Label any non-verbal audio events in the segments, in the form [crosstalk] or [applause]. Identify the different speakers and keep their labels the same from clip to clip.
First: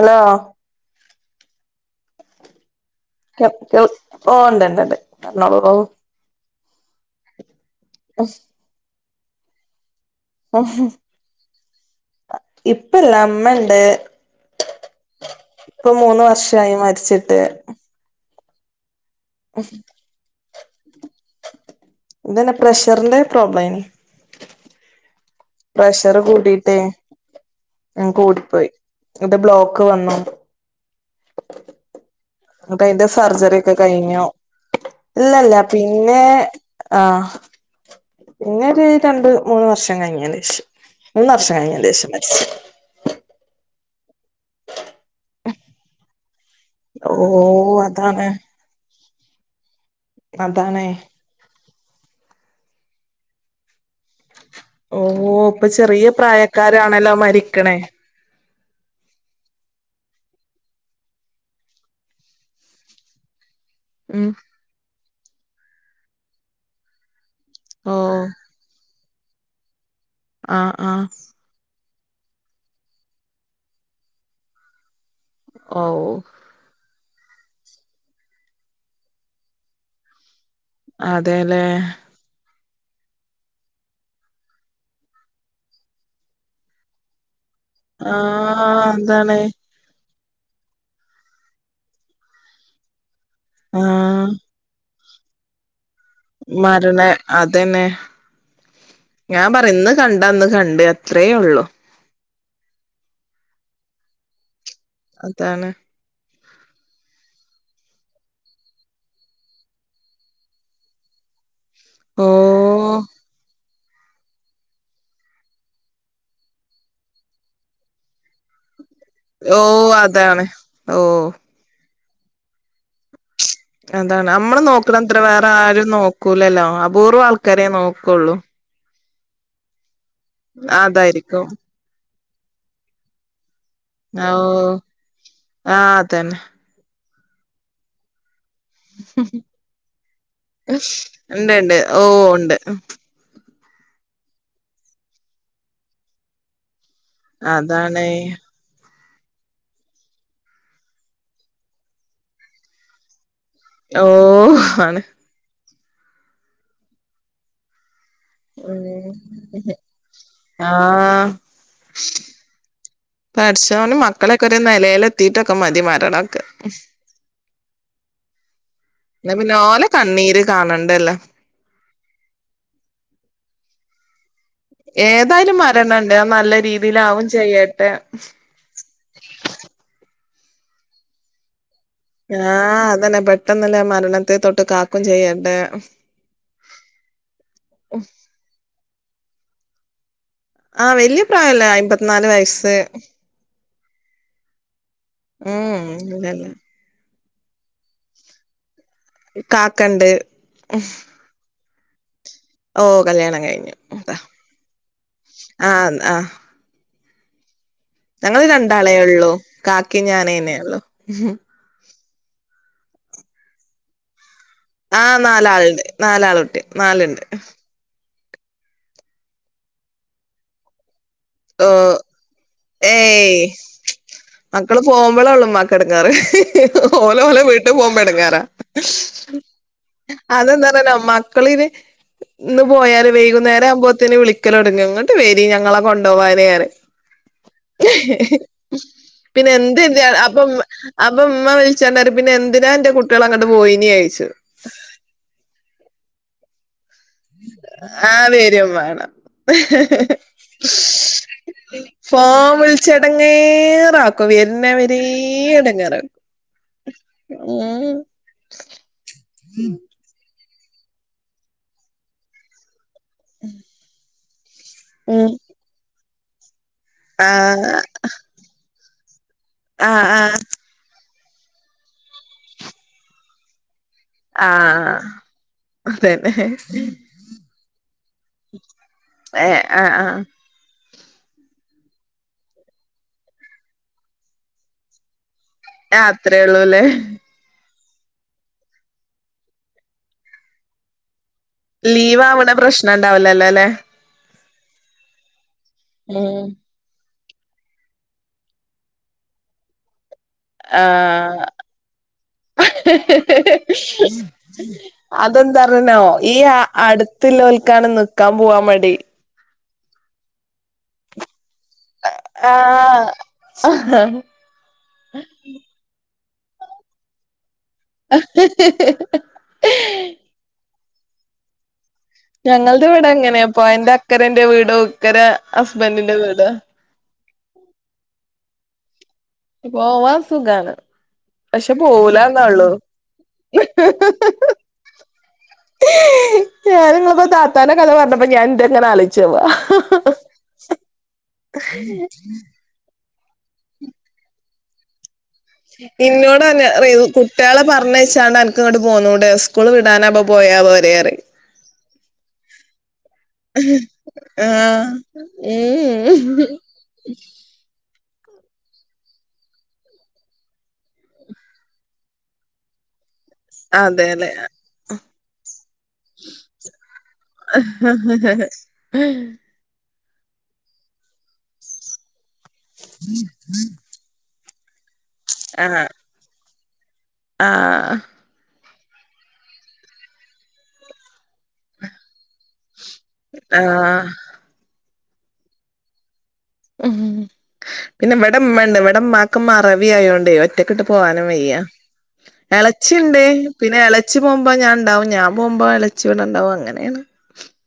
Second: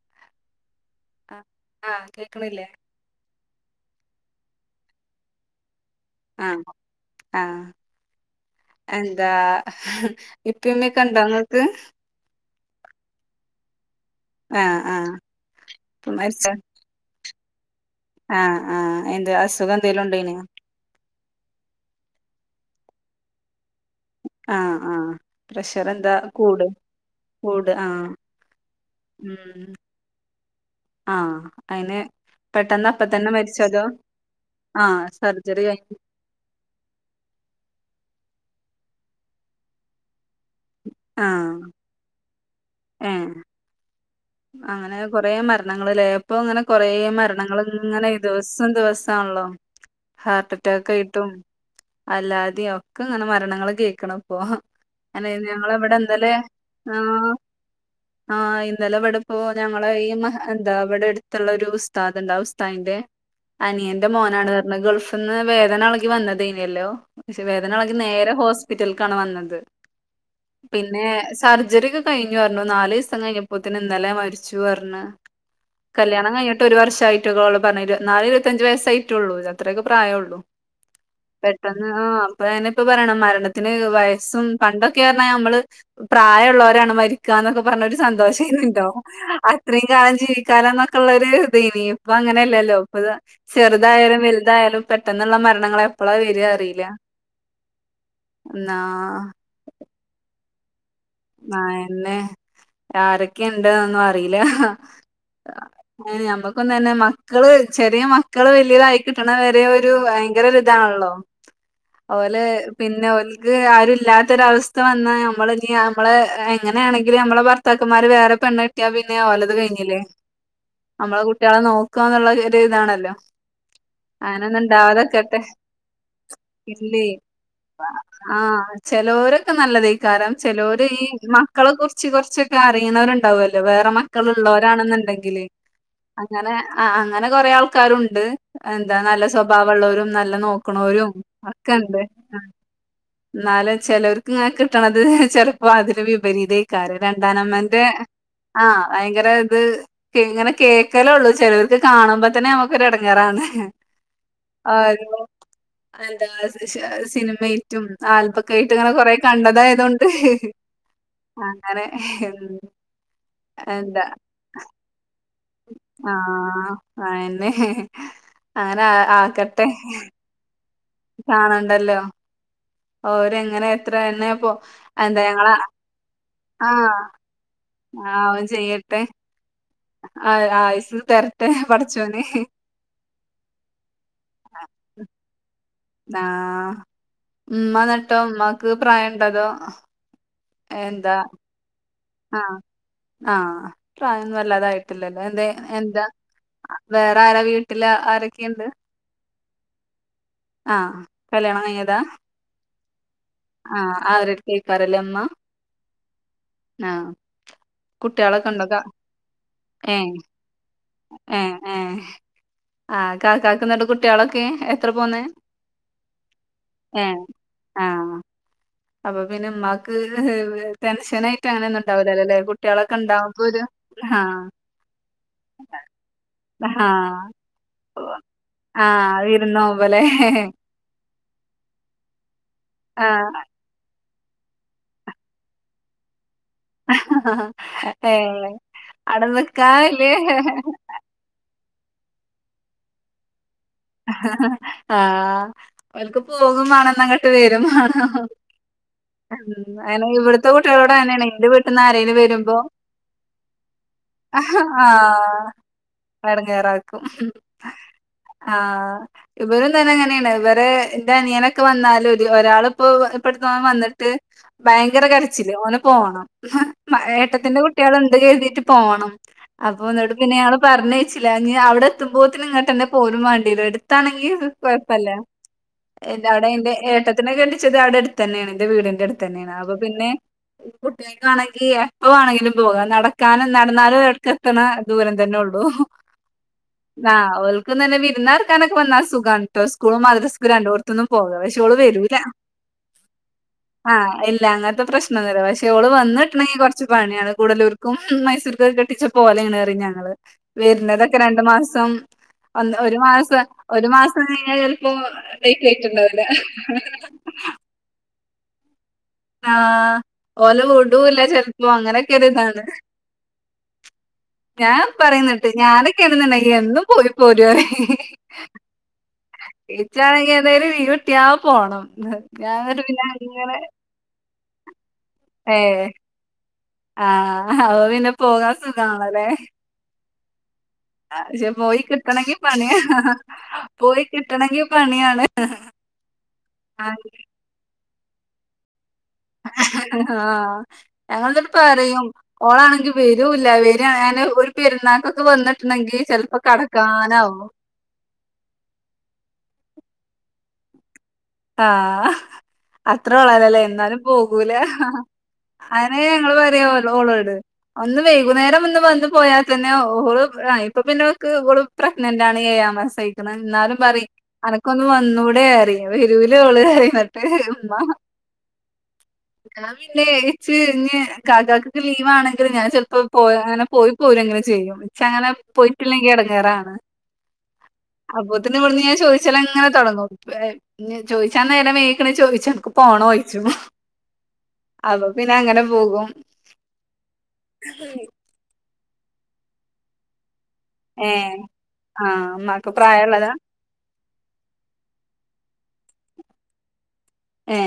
Speaker 1: Hello
Speaker 2: ആ ആഹ് കേക്കണില്ലേ?
Speaker 1: [unintelligible] ഓ ഇണ്ട്ണ്ട് പറഞ്ഞോളൂ ഓ
Speaker 2: ആ ആഹ
Speaker 1: അശ്.
Speaker 2: എന്താ ഇപ്പമ്മക്കണ്ടോങ്ങക്ക്.
Speaker 1: ഇപ്പല്ല ഇമ്മണ്ട്
Speaker 2: ആ ആ
Speaker 1: ഇപ്പ മൂന്ന് വർഷമായി മരിച്ചി ട്ട്.
Speaker 2: ആഹ് ആഹ് എന്ത അസുഖം എന്തെലും ഉണ്ടയിനോ?
Speaker 1: ഇതന്നെ പ്രഷറിന്റെ പ്രോബ്ലംന്.
Speaker 2: ആഹ ആഹ.
Speaker 1: പ്രഷർ കൂട്ടീട്ടേ.
Speaker 2: കൂട് ആ
Speaker 1: ഉം കൂടിപ്പോയി ഇത് ബ്ലോക്ക് വന്നു.
Speaker 2: ആഹ അയ്ന്.
Speaker 1: നമുക്ക് അതിന്റെ സർജറി ഒക്കെ കഴിഞ്ഞു.
Speaker 2: ആ
Speaker 1: ഇല്ലല്ല
Speaker 2: സർജറി കഴി
Speaker 1: പിന്നെ ആഹ പിന്നെഒരു രണ്ട് മൂന്ന് വർഷം കഴിഞ്ഞന് ശേഷം മൂന്ന് വർഷം കഴിഞ്ഞ ശേഷംമരിച്ച്.
Speaker 2: ഉം അങ്ങനെ കൊറെ മരണങ്ങളല്ലേ ഇപ്പ ഇങ്ങനെ കൊറെ മരണങ്ങൾ
Speaker 1: ഓ
Speaker 2: ഇങ്ങനെ
Speaker 1: അതാണ്
Speaker 2: ദിവസം ദിവസം. ണല്ലോ ഹാർട്ട്റ്റാക്ക്
Speaker 1: അതാണേ
Speaker 2: ആയിട്ടും അല്ലാ തൊക്കെങ്ങനെ മരണങ്ങൾ കേൾക്കണം. ഓഹോ
Speaker 1: ഓ
Speaker 2: അെ
Speaker 1: ഇപ്പൊ
Speaker 2: ഞങ്ങളവിടെ
Speaker 1: ചെറിയ
Speaker 2: ഇന്നലെ
Speaker 1: പ്രായക്കാരാണല്ലോ
Speaker 2: ഉം
Speaker 1: മരിക്കണേ
Speaker 2: ആ. ഇന്നലെ ഇവിടെപ്പോ ഞങ്ങളെ ഈ മഹ എന്താ ഇവിടെ എടുത്തുള്ള ഒരു ഉസ്താദ്ണ്ട് ആ ഉസ്ദാതിന്റെ. അനിയന്റെ
Speaker 1: ഉം
Speaker 2: മോനാണ് പറഞ്ഞ് ഗൾഫ് ന്ന് വേദന ഇളകി വന്നതയ്നല്ലോ. പക്ഷെ
Speaker 1: ഓ
Speaker 2: വേദനഇളങ്കി നേരെ ഹോസ്പിറ്റലെക്കാണ് വന്നത്
Speaker 1: ആഹ്
Speaker 2: പിന്നെ
Speaker 1: ആഹ്
Speaker 2: സർജറി കയ് കഴിഞ്ഞു പറഞ്ഞു നാല് ദിവസം കഴിഞ്ഞപ്പോത്തിന് ഇന്നലെ മരിച്ചു പറഞ്ഞ്.
Speaker 1: ഓ
Speaker 2: കല്ല്യാണം കഴിഞ്ഞിട്ട് ഒരു വർഷായി. കു പറ നാല് ഇരുപത്തഞ്ച് വയസായിട്ടോള്ളൂ അത്രയക്കെ പ്രായഉ ള്ളൂ.
Speaker 1: അതെല്ലേ
Speaker 2: പെട്ടെന്ന് ആ അപ്പൊ അങ്ങനെ. ഇപ്പം പറയണം മരണത്തിന് വയസ്സും പണ്ടൊക്കെ പറഞ്ഞാൽ നമ്മള് പ്രായമ ഉുള്ളവരാണ് മരിക്ക. ക്കന്നൊക്കെ പറഞ്ഞരു സന്തോഷംയെ
Speaker 1: ആഹ്
Speaker 2: ർന്ന്ട്ടോ
Speaker 1: അതാണ്
Speaker 2: അത്രയും കാലം. ജീവിക്കാ കാലം എന്നൊക്കെള്ള ഒരു ഇത് ഇനി ഇപ്പൊ അങ്ങനെയല്ലല്ലോ ഇപ്പത് ചെറുതായാലും
Speaker 1: ആഹ്
Speaker 2: വലുതായാലും. പെട്ടെന്നുള്ള മരണങ്ങളെ
Speaker 1: മരണ അതന്നെ
Speaker 2: എന്നാ
Speaker 1: ഞാൻ പറ ഇന്ന് കണ്ട ഇന്ന് കണ്ട്. അത്രേ ഉള്ളു
Speaker 2: അയ്നെ ആരൊക്കെയ ഇണ്ട്ന്നും അറിയില്ല.
Speaker 1: അതാണ്
Speaker 2: ഏ അമ്പ. [unintelligible] ഇപ്പം തന്നെ മക്കള് ചെറിയ മക്കള് വലിയതായികിട്ടണവരെ ഒരു ഭയങ്കര ഒരുരിതാണല്ലോ?
Speaker 1: ഓ
Speaker 2: ഓല് പിന്നെ ഓല്ക്ക് ആരും ഇല്ലാത്തൊരവസ്ഥ വന്നാ നമ്മളിനി ആ നമ്മള് എങ്ങനെയാണെങ്കിൽ നമ്മെ ഭർത്താക്കമാര് വേറെ പെണ്ണ് കെ ട്ടിയ പിന്നെഓലത്
Speaker 1: ഓ
Speaker 2: കഴിഞ്ഞില്ലേ
Speaker 1: അതാണ് ഓ
Speaker 2: നമ്മളെ കുട്ടികളെ നോക്കന്നുള്ളത് ഒരു ഇതാണല്ലോ?
Speaker 1: അതാണ് നമ്മള്
Speaker 2: അങ്ങനൊന്നും
Speaker 1: നോക്കണത്ര
Speaker 2: ഇണ്ടാവാതെക്കട്ടെ
Speaker 1: വേറെ ആരും നോക്കൂലല്ലോ അപൂർവം ആൾക്കാരേ നോക്കുള്ളൂ.
Speaker 2: ചെലൊരൊക്കെ നല്ലതായ്കാരം ചെലൊര്ഈ
Speaker 1: അതായിരിക്കും
Speaker 2: മക്കളെ കുറിച്ച് കുറച്ചൊക്കെ അറിയുന്നവരുണ്ടാവല്ലോ? വേറെ മക്കള്
Speaker 1: ഓ
Speaker 2: ഉള്ളവരാണെന്നുണ്ടെങ്കില്
Speaker 1: ആഹ് അതന്നെ
Speaker 2: അങ്ങനെ അ അ അങ്ങനെ കൊറെേ ആൾക്കാരുണ്ട്. എന്താ നല്ല സ്വഭാവമുള്ളവരും നല്ല നോക്കണോരും
Speaker 1: ഇണ്ട് ഇണ്ട്
Speaker 2: ഒക്കെണ്ട്.
Speaker 1: ഓ ഉണ്ട്
Speaker 2: എന്നാലും ചിലർക്ക് ഇങ്ങനെ കിട്ടണത് ചിലപ്പോ അതിൽ വിപരീതയ് ക്കാരം രണ്ടാനമ്മന്റെ
Speaker 1: അതാണ്
Speaker 2: ആ. ഭയങ്കര ഇത് ഇങ്ങനെ കേൾക്കൽ ഉള്ളൂ ചേലോർക് കാണുമ്പോ തന്നെ നമുക്കൊരു ഇടംങ്ങറാണ്.
Speaker 1: ഓ ആണ്.
Speaker 2: അന്താ സി സിനിമയ്റ്റും ആൽബക്കായിട്ടും അങ്ങനെ
Speaker 1: ഉം
Speaker 2: കൊറെ കണ്ടതായതൊണ്ട് ഹി ഹി.
Speaker 1: ആഹ്
Speaker 2: അങ്ങനെ ഹെ ഉം
Speaker 1: പാടച്ചോന്
Speaker 2: എന്താ
Speaker 1: മക്കളെക്കെ ഒരു നെലായ് ൽത്തിയിട്ട്. ഒക്കെ മതി
Speaker 2: ആ
Speaker 1: മരണംഒക്കെ.
Speaker 2: അയന്നെ അങ്ങനെ ആ
Speaker 1: എന്ന
Speaker 2: ആക്കട്ടെ
Speaker 1: പിന്നാഓല കണ്ണീര്. ക
Speaker 2: കാണണ്ടല്ലോ ഓര് എങ്ങനെ എത്ര തന്നെ. പോ എന്താ ഞങ്ങളെ
Speaker 1: ഏതായാലും മരണണ്ട് അത് നല്ല
Speaker 2: ആ
Speaker 1: രീതിയിലാവും ചെയ്യ
Speaker 2: ആവും ചെയ്യട്ടെ. ആ ആയിസ് തതിരട്ടെ പട
Speaker 1: ആ അതന്നെ പെട്ടെന്നല്ലെ മരണത്തെ തൊട്ട് കാക്കും ചെയ്യണ്ടെ
Speaker 2: ആ ഉമ്മ നട്ടോ ഉമ്മമക്ക് പ്രായം ഇണ്ടതോ
Speaker 1: ആ വല്യ പ്രായല്ല അയമ്പത്തിനാല് വയസ്സ്
Speaker 2: ആ പ്രായംന്ന വല്ലാതായിട്ടില്ലല്ലോ എ
Speaker 1: ഉം
Speaker 2: എന്താ
Speaker 1: ഇല്ലല്ല
Speaker 2: വേറെ? വീട്ടില് ആരൊക്കെണ്ട്?
Speaker 1: കാക്കണ്ട്
Speaker 2: ആ കല്യാണ
Speaker 1: ഓ കല്യാണം കഴിഞ്ഞു
Speaker 2: - ആ
Speaker 1: അതാ
Speaker 2: ആരടുത്ത് കേക്കാറല്ലേ ഉമ്മ
Speaker 1: ആഹ് ആഹ്
Speaker 2: ആ!
Speaker 1: ഞങ്ങള്
Speaker 2: കുട്ടികളൊക്കെ ഉണ്ടക്ക
Speaker 1: രണ്ടാളേ ഉള്ളൂ
Speaker 2: ഏ
Speaker 1: കാക്കിം ഞാനേന്നെ ഉള്ളു
Speaker 2: ഏ ഹ ആ! ക കാക്കുന്നണ്ട് കുട്ടികളൊക്കെ എത്ര
Speaker 1: ആ
Speaker 2: പോന്നേ
Speaker 1: നാലാളണ്ട് നാലാളൊട്ടെ
Speaker 2: ഏഹ്
Speaker 1: നാലുണ്ട്
Speaker 2: ആഹ് അപ്പൊ പിന്നെ ഉമമാക്ക് ടെൻഷനായിട്ട് അങ്ങനെ
Speaker 1: ഓ
Speaker 2: ഒന്നുംണ്ടാവില്ലേ
Speaker 1: ഏയ് മക്കള് പോകുമ്പോളേ ഉള്ളുമാ കടങ്ങാറ് ഓല ഓല
Speaker 2: ആഹ്
Speaker 1: വീ- ല് പോവുമ്പം എടങ്ങേറാ
Speaker 2: ആഹ് വിരുന്നോവുമ്പല്ലേ
Speaker 1: [unintelligible] മക്കളിന് ഇന്ന് പോയാര്
Speaker 2: ആഹ്
Speaker 1: വെയ്കുന്നേരം ആവുമ്പോ- ത്തിന് വിളിക്കലൊടുങ്ങു ഇങ്ങട്ട് വെരി ഞങ്ങളെ കൊണ്ടോവാന്
Speaker 2: ഏഹ് അവടെ
Speaker 1: പിന്നെ എന്തന്ത്
Speaker 2: നിക്കാനില്ലേ
Speaker 1: അപ്പ അപ്പം വിളിച്ച പിന്നെന്തിനാ ന്റെ കുട്യള-
Speaker 2: ആ അവര്ക്ക് പോകോം വേണം ങ്ങട്ട് വരും [unintelligible]
Speaker 1: ആഹ് വരും വേണം
Speaker 2: ഉം അനെ ഇവിടുത്തെ കുട്ട്യളോട് ങ്ങനെയാണ് ന്റ വീട്ടന്ന് ആരെലു
Speaker 1: ഫോൺ
Speaker 2: വെരുമ്പോ
Speaker 1: വിളിച്ചെടങ്ങേറാക്കും
Speaker 2: ആ
Speaker 1: വരുന്നവരേ എടങ്ങേറാക്കും
Speaker 2: എടങ്ങേറാക്കും
Speaker 1: ഉം
Speaker 2: ആ ഇവരും തന്നെങ്ങനേണ് ഇവര് ന്റനിയനൊക്കെ വന്നാലും [unintelligible] ഒരാള് ഇപ്പൊ ഇപ്പടുത്തോൻ വന്നിട്ട് ഭയങ്കര
Speaker 1: ഉം
Speaker 2: കരച്ചില് ഓന് പോണം ഏട്ടത്തീന്റെ
Speaker 1: ആഹ്
Speaker 2: കുട്ടികള്ണ്ട് കരുതിയിട്ട് പോണം അപ്പൊ
Speaker 1: ആഹ്
Speaker 2: ന്നട്ട് പിന്നെ
Speaker 1: ആഹ്
Speaker 2: ഞാള് പറഞ്ഞേച്ചില്ല ഇനി അവിടെ എത്തുമ്പോത്തിന് ഇങ്ങട്ട്ന്നെ പോരുും വേണ്ടീല്ല എടുത്താണെങ്കി
Speaker 1: ആഹ്
Speaker 2: കൊയപ്പല്ല എ
Speaker 1: അതന്നെ
Speaker 2: അവിടെ എന്റെ ഏട്ടത്തിനെ കെട്ടിച്ചത് അവിടെ അടുത്തന്നെയാണ് എന്റെ വീടിന്റെ അടുത്തന്നെയാണ്
Speaker 1: ഏഹ്
Speaker 2: അപ്പൊ
Speaker 1: ആഹ്
Speaker 2: പിന്നെ
Speaker 1: ആഹ്
Speaker 2: ഉ കുട്ടികക്കാണെങ്കി എപ്പവാണെങ്കിലും പോകാം നടക്കാനും നടന്നാലും [unintelligible] ക്ക് എത്തണ ദൂരം തന്നെള്ളൂ
Speaker 1: ആഹ് അത്രേ ഉള്ളൂല്ലേ
Speaker 2: [unintelligible] തന്നെവിരുന്നാർക്കാനക്കെ വന്ന സുഖാണ് ട്ടോ ഇസ്കൂളു മദ്രസക്കു രണ്ടോട്ത്തുന്നും പോനപഷേ ഓള് വെരൂല
Speaker 1: ലീവ് ആവണ പ്രശ്നം ഉണ്ടാവില്ലല്ലോ അല്ലെ
Speaker 2: ആ ല്ല അങ്ങത്തെ പ്രശ്നൊന്ന്ല്ല പക്ഷെ ഓള്
Speaker 1: ഉം
Speaker 2: വന്നിട്ട്ണെങ്കി കൊറച്ച് പ [unintelligible] കൂടലൂർക്കും മൈസൂർക്കുക്കെ കെട്ടിച്ച പോലെയാണ്റയ് ഞങ്ങള് വെരുന്നതൊക്കെ രണ്ടു
Speaker 1: ആഹ്
Speaker 2: മാസം ഒന്ന് ഒരു മാസം ഒരു മാസം കയ്ഞ്ഞാല് ചെലപ്പോ ലേറ്റായ്ട്ടുണ്ടാവില്ല
Speaker 1: ന്ക്കാണ് നിക്കാപോവാൻ മടി
Speaker 2: ആ ഓല് വിടൂല്ല ചെ- അങ്ങനെക്കെ ഒരു ഇതാണ്
Speaker 1: ആഹ്
Speaker 2: ഞാൻ പറയുന്നിട്ട് ഞാനൊക്കെ ഇടുന്നുണ്ടായി എന്നും പോയി പോരുവ ഇച്ചാണെങ്കി എന്തായാലും വ ട്ടിയാ പോണം ഞാന്ന്ട്ട് [unintelligible]
Speaker 1: എന്റെ അക്കരന്റെ വീട് ഉക്കര ഹസ്ബൻറിന്റെ വീട്
Speaker 2: ആ! ഓ പിന്നെ പോകാം സുഖ
Speaker 1: പോവാ സുഖാണ്
Speaker 2: ക്ഷെ
Speaker 1: പക്ഷെ
Speaker 2: പോയി കിട്ടണെങ്കി
Speaker 1: പോവൂലന്നള്ളു
Speaker 2: പണിയാണ് പോയി കിട്ടണെങ്കി പണിയാണ്
Speaker 1: ഞാൻ
Speaker 2: ആഹ്
Speaker 1: ങ്ങളിപ്പോ താത്താന്റെ കഥ പറഞ്ഞപ്പോ ഞാൻ ന്റെന്ന [unintelligible]
Speaker 2: ആ ഞങ്ങളെന്ശിട്ട് പറയും ഓളാണെങ്കി- രൂല്ല വെര് ൻ ഒരു പെരുന്നാ- [inaudible]
Speaker 1: ഇന്നോട് തന്നെ റയൂ കുട്ട്യളെ പറഞ്ഞയച്ചാണ്ട് എനക്ക് ഇങ്ങോട്ട് പോന്നൂടെന്ന് സ്കൂൾ വിടാനാബോ പോയാപോരെ റി
Speaker 2: ആഹ് ഹ അത്ര ഒളാലല്ലേ ന്നാലും പോകൂല ഹ
Speaker 1: ആഹ്
Speaker 2: ഹഹ അയന്നേ ഞങ്ങള്
Speaker 1: ഉം
Speaker 2: പറയാ ഓളോട് ഇന്ന് വൈകുന്നേരം ഇന്ന് വന്ന് പോയാ തന്നെ ഓള് ഇപ്പൊ പിന്നോക്ക് ഓള് പ്രഗ്നന്റ് ആണ് ഏയാം മാസ എന്നാലും പറെം
Speaker 1: അതെല്ലേ
Speaker 2: അനക്കൊന്ന് വന്നുടെറയും വെരൂലോള് ന്നിട്ട് മ്മ പിന്നെ ച്ച് ഇഞ് കാക്കക്കൊക്കെ ലീവാണെങ്കില് ഞാൻ ചെലപ്പോ പോയ് അങ്ങനെ പോയി പോരങ്ങനെ ചെയ്യും ഇച്ചങ്ങനെ പോയിട്ടില്ലെങ്കി എടങ്ങേറാണ്
Speaker 1: ആ
Speaker 2: [unintelligible] ചോയ്ച്ചാലങ്ങനെ തൊടങ്ങും ചോയ്ച്ചാ നേരം വയ്കിക്കണ് ച്ചെനക്ക് പോണോയ്ച്ചും മ്മ്ഹ്
Speaker 1: ആഹ്
Speaker 2: അപ്പൊ പിന്നെ അങ്ങനെ പോകും
Speaker 1: മ്മ്ഹ് പിന്നെ വ്ടെമ്മേണ്ട് വ്ടെമ്മാക്ക് മറവി ആയോണ്ടെ ഒറ്റക്ക്ട്ട് പോവാനും
Speaker 2: ഏഹ്
Speaker 1: വെയ്യ
Speaker 2: ആഹ് ഇമ്മാക്ക്
Speaker 1: എളച്ചിണ്ട്
Speaker 2: പ്രായള്ളതാ?
Speaker 1: പിന്നെ എളെ ച്ചി പോകുമ്പോ ഞാ ണ്ടാവും ഞാൻ പോമ്പോ എളച്ചിവിടണ്ടാവും അങ്ങനേണ്
Speaker 2: ഏ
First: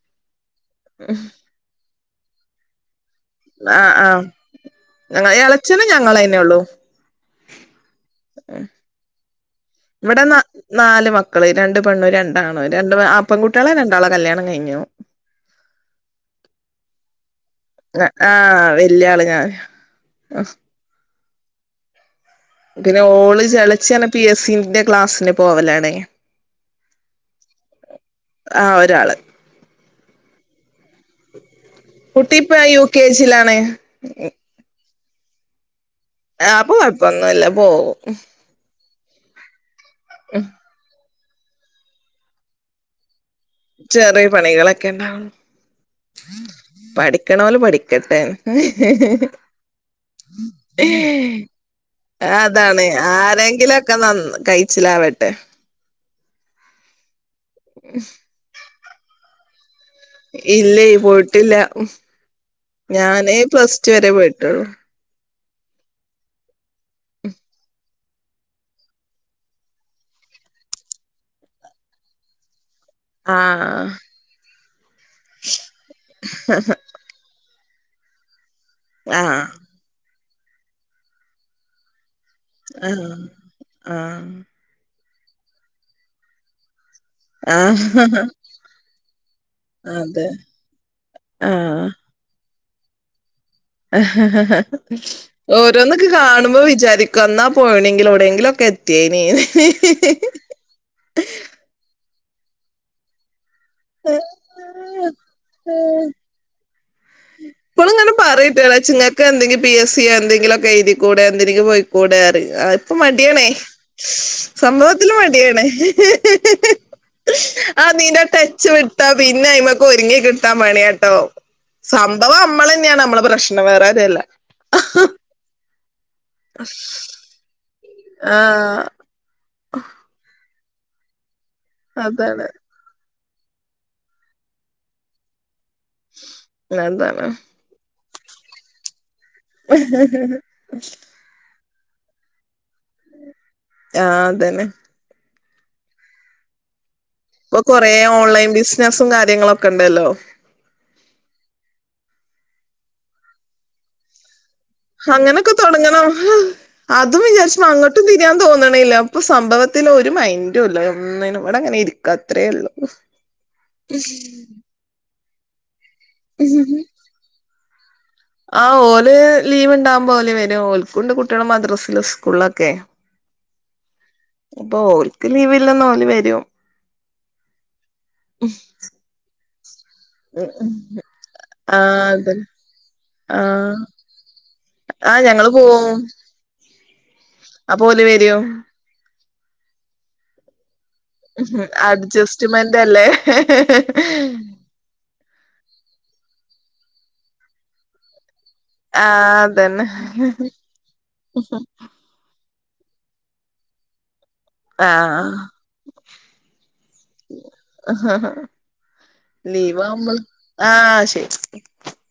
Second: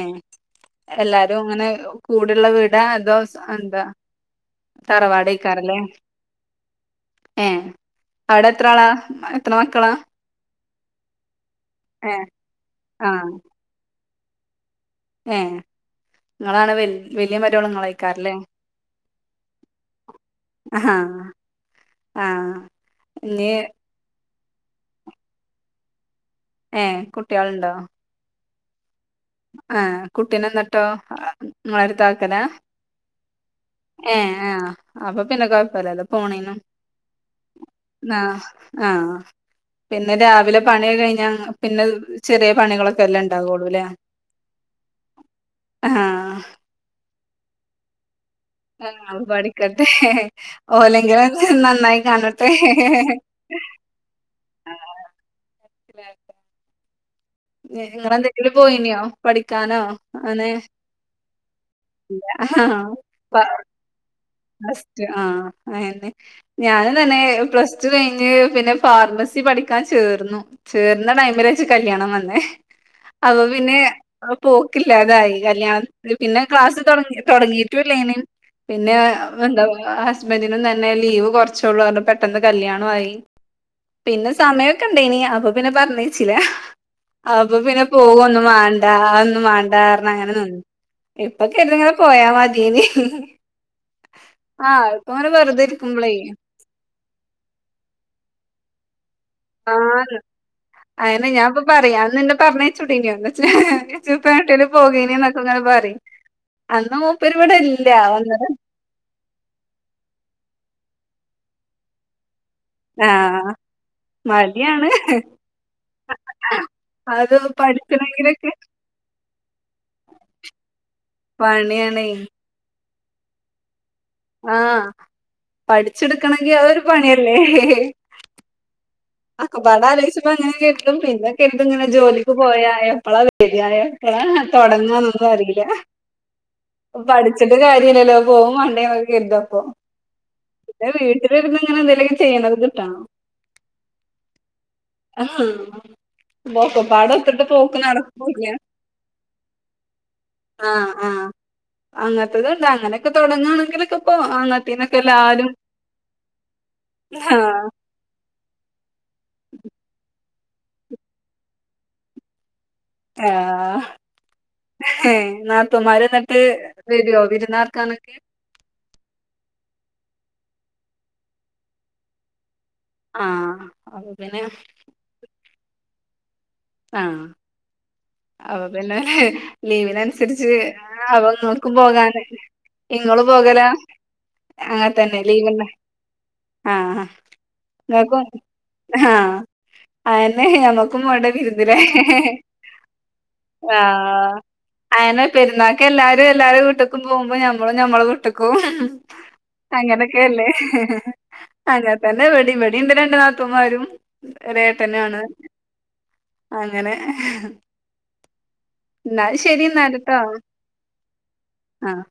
Speaker 2: എല്ലാരും അങ്ങനെ കൂടിള്ള വീടാ അതോ എന്താ
Speaker 1: ആഹ് ആഹ് ഞങ്ങ
Speaker 2: തറവാടേക്കാരല്ലേ
Speaker 1: എളച്ചന് ഞങ്ങളന്നെ ഉള്ളൂ
Speaker 2: ഏ അവിടെ എത്ര ആളാ എത്ര മക്കളാ?
Speaker 1: ഇവിടെ ന നാല് മക്കള് രണ്ട് പെണ്ണു
Speaker 2: ഏഹ്
Speaker 1: രണ്ടാണ് രണ്ട് ആപെങ്കുട്ടിയാളെ ര ഒരാള കല്യാണം കഴിഞ്ഞു
Speaker 2: ഏ ങ്ങളാണ് വെൽ വെൽ വല്ല്യ മരോലിങ്ങളെയ്ക്കാരല്ലേ
Speaker 1: ആഹ് വല്യ ആള് ഞാൻ
Speaker 2: ഹ ഹാ
Speaker 1: പിന്നെ ഓൾ ജെളെച്ചി പി എസ് സിന്റെ ക്ലാസ്സിന് പോവല്ലാണ്
Speaker 2: ഏ കുട്ടിയാൾണ്ടോ
Speaker 1: ആഹ് ഒരാള്
Speaker 2: ആഹ കുട്ടിനെ ന്നെ ട്ടോ
Speaker 1: കുട്ടി
Speaker 2: ങ്ങളെട്ത്താക്കലാ
Speaker 1: ഇപ്പ യു കെ ജിയിലാണ്
Speaker 2: ഏ ആഹ അപ്പൊ പിന്നെ കൊയപ്പല്ലല്ലോ
Speaker 1: ആഹ പോ കൊയപ്പൊന്നുല്ല പോവും
Speaker 2: ആഹ പിന്നെ രാവിലെ പണി ക്കെ കഴിഞ്ഞാ പിന്നെ ചെറിയ പണികളൊക്കെ ല്ലെ ണ്ടാവൊള്ളൂ ലേ
Speaker 1: ചെറിയേ പണികളൊക്കെ ണ്ടാവൊ പഠിക്കണോല് പഠിക്കട്ടെ ഹ് ഹ്
Speaker 2: അപ്പൊ
Speaker 1: ഹ്
Speaker 2: പഠിക്കട്ടെ
Speaker 1: ഹീ
Speaker 2: ഓലെങ്കിലും നന്നായി കാണട്ടെ
Speaker 1: അതാണ് ആര ങ്കിലൊക്കെ നന്നാ
Speaker 2: ആ,
Speaker 1: കഴിച്ചിലാവട്ടെ
Speaker 2: [inaudible] ഇങ്ങളെന്തെങ്കിലും പോയിനിയോ പഠിക്കാനോ അങ്ങനെ
Speaker 1: ഇല്ലേയ് പോയിട്ടില്ല
Speaker 2: ഇല്ല.
Speaker 1: ഞാന്
Speaker 2: പ
Speaker 1: പ്ലസ്ടു വരെ പോയിട്ട്
Speaker 2: പ്ലസ്ടു ആ അയന്നെ ഞാനും തന്നെ പ്ലസ് ടു കയി പിന്നെ ഫാർമസി പഠിക്കാൻ ചേർന്നു ചേർന്ന ടൈമില് ച്ച് കല്യാണം വന്നേ [inaudible] അപ്പ പിന്നെ
Speaker 1: ആഹ്
Speaker 2: പോക്കില്ലാതായി കല്യാണം പിന്നെ ക്ലാസ്സ് തൊടങ്ങി തൊടങ്ങി പിന്നെ
Speaker 1: ആഹ്
Speaker 2: ന്താ ഹസ്ബൻന്റിനും തെന്നെ ലീവ് കൊർചൊള്ളൂ പെട്ടെന്ന്
Speaker 1: ആഹ്
Speaker 2: കല്യാണോയി പിന്നെ സമയൊക്കെ ണ്ടെയിനിം അപ്പൊ പിന്നെ പറഞ്ഞേച്ചില അപ്പൊ പിന്നെ
Speaker 1: ആഹ് ആഹ്
Speaker 2: പോകൊന്നും മാണ്ടാ ന്നും മാണ്ടാ
Speaker 1: അതെ
Speaker 2: ഞ്ഞങ്ങനെ ന്നു ഇപ്പൊ കെര്ത
Speaker 1: ആഹ്
Speaker 2: ഇങ്ങനെ പോയാ മതിയെയ്നിം
Speaker 1: ഹ ഹ ഹ ഓരോന്നൊക്കെ
Speaker 2: ഇരിക്കുമ്പളേ
Speaker 1: കാണുമ്പോ വിചാരിക്കും എന്നാ പോയിണെങ്കിലും എവിടെയങ്കിലും ഒക്കെ [unintelligible] തിന്യയ് ഹ് ഹ്
Speaker 2: ആഹ്
Speaker 1: ഹ്
Speaker 2: അയന്നെ ഞാൻപ്പൊ പറയ അന്ന് ന്നെ പറഞ്ഞയചുടീയ്ണോന്ന് ഹ് ഹ് ഇച്ച്പ്പോ എങ്ങെട്ടെലും പോകെയ്നിം എന്നൊക്കെ ഇങ്ങനെ പറയും
Speaker 1: എത്തിയേനീന്ന്
Speaker 2: അന്ന് മൂ
Speaker 1: ഇപ്പളും ഇങ്ങനെ പറയിട്ടോ എളേച്ഛങ്ങക്ക് എന്തെങ്കി പി എസ് സി എന്തെങ്കിലൊക്കെ എയ്തിക്കൂടെ എന്തിനെങ്കിലും പൊയ്ക്കൂടേ റിം ആ ഇപ്പ മടിയാണെ
Speaker 2: ആഹ് മടിയാണ്
Speaker 1: സംഭവത്തിൽ മടിയാണേ ഹെ ഹെ ഹെ
Speaker 2: അത്
Speaker 1: ആ നീന്റെ
Speaker 2: പഠിക്കണെങ്കിലൊക്കെ
Speaker 1: ടച്ച് വിട്ട പിന്നെ അയി്മക്ക് ഒരുങ്ങി കിട്ടാ പണിയാട്ടോ
Speaker 2: പണിയാണേ
Speaker 1: സംഭവം നമ്മള തന്നെയാണ് നമ്മള് പ്രശ്നം വേരാറുവല്ല
Speaker 2: ആഹ് പഠിച്ചെടുക്കണെങ്കി അതൊരു പണിയല്ലേ
Speaker 1: ആഹ
Speaker 2: അക്കെപാട ആലോചിച്ചപ്പ അങ്ങനെ കേെട്ടും പിന്നെ കേട്ടും ഇങ്ങനെ ജോലിക്ക്
Speaker 1: അതാണ്
Speaker 2: പോയാ എപ്പളാ ശരിയായക്ക തുൊടങ്ങന്നൊന്നും അറിയില്ല
Speaker 1: അതാണ്
Speaker 2: പഠിച്ചിട്ട് കാര്യല്ലല്ലോ പോകും വണ്ടേ എന്നൊക്കെ കരുത അപ്പൊ പിന്നെ വീട്ടില ഇരുുന്ന ഇങ്ങനെ എന്തെലൊക്കെ ചെയ്യണ ന്ന്
Speaker 1: ആഹ അതന്നെ
Speaker 2: ഹം [unintelligible] പാട ഒത്തിട്ട്
Speaker 1: ഇപ്പൊ കൊറേ
Speaker 2: പോക്കുന്നടക്കും
Speaker 1: ഓൺലൈൻ
Speaker 2: ഇല്ല
Speaker 1: ബിസിനസും കാര്യങ്ങളൊക്കെ ഉണ്ടല്ലോ
Speaker 2: ആഹ ആഹ അങ്ങനത്തത് ഉണ്ട് അങ്ങനെയൊക്കെ തുടങ്ങുകവാണെങ്കിലൊക്കെ പോ അങ്ങത്തെ
Speaker 1: അങ്ങനൊക്കെ തുൊടങ്ങണം അതും
Speaker 2: ആഹ്
Speaker 1: വിചാരിച്ച അങ്ങോട്ടും തിരിയാൻ തോന്നണില്ല ഇപ്പൊ സംഭവത്തിൽ ഒരു മൈൻറുംല്ല ഒന്നിനും ഇവ്ടെ അങ്ങനെ ഇരിക്കാത്രേ ഉള്ളൂ
Speaker 2: ആ ഏ നാത്തൂമാര്ന്നട്ട് വര്വോ വിരുന്നാർ ക്കാനൊക്കെ
Speaker 1: ആ ഓല് ലീവ് ഉണ്ടാവുമ്പോ ഓല് വരും ഓൽക്കുണ്ട് കുട്ട്യള് മദ്രസിലും സ്കൂളില കെ
Speaker 2: ആഹ് അപ്പൊ പിന്നെ
Speaker 1: അപ്പൊ ഓൽക്ക് ലീവ്‌ല്ലന്ന് ഓല് വരും
Speaker 2: ആഹ അപപിന്നെ ലീവിനനുസരിച്ച് ആ അപങ്ങക്കും
Speaker 1: ആ
Speaker 2: പോകാലാ
Speaker 1: അതന്നെ
Speaker 2: ഇങ്ങളു
Speaker 1: ആ
Speaker 2: പോകലാ ആ തന്നെ
Speaker 1: ഞങ്ങള്
Speaker 2: ലീവന്നെ
Speaker 1: പോവും
Speaker 2: ആഹ
Speaker 1: അപ്പൊ ഓല്
Speaker 2: ങ്ങക്കും
Speaker 1: വരും
Speaker 2: ആ അഅന്നെ ഞമ്മക്കും പോണ്ടെ വിരു
Speaker 1: അഡ്ജസ്റ്റ്മെന്റ് അല്ലേ
Speaker 2: ആ അഅന്നെ പെരുന്നാൾ ക്കെല്ലാരും എല്ലാരും വീട്ട്ക്കും പോവ്മ്പോ നമ്മള് നമ്മള
Speaker 1: ആ അതന്നെ
Speaker 2: അങ്ങനൊക്കെല്ലെ, അങ്ങൻത്തന്നെ വട്യും നീന്റെ രണ്ട് നാത്തൂന്മാരും
Speaker 1: ആ
Speaker 2: പെരേതന്നെ ആണ്... അങ്ങനെ ന്നാല്ശെരി എന്നാല്ട്ടോ
Speaker 1: ലീവാവുമ്പള് ആ ശരി
Speaker 2: ആഹ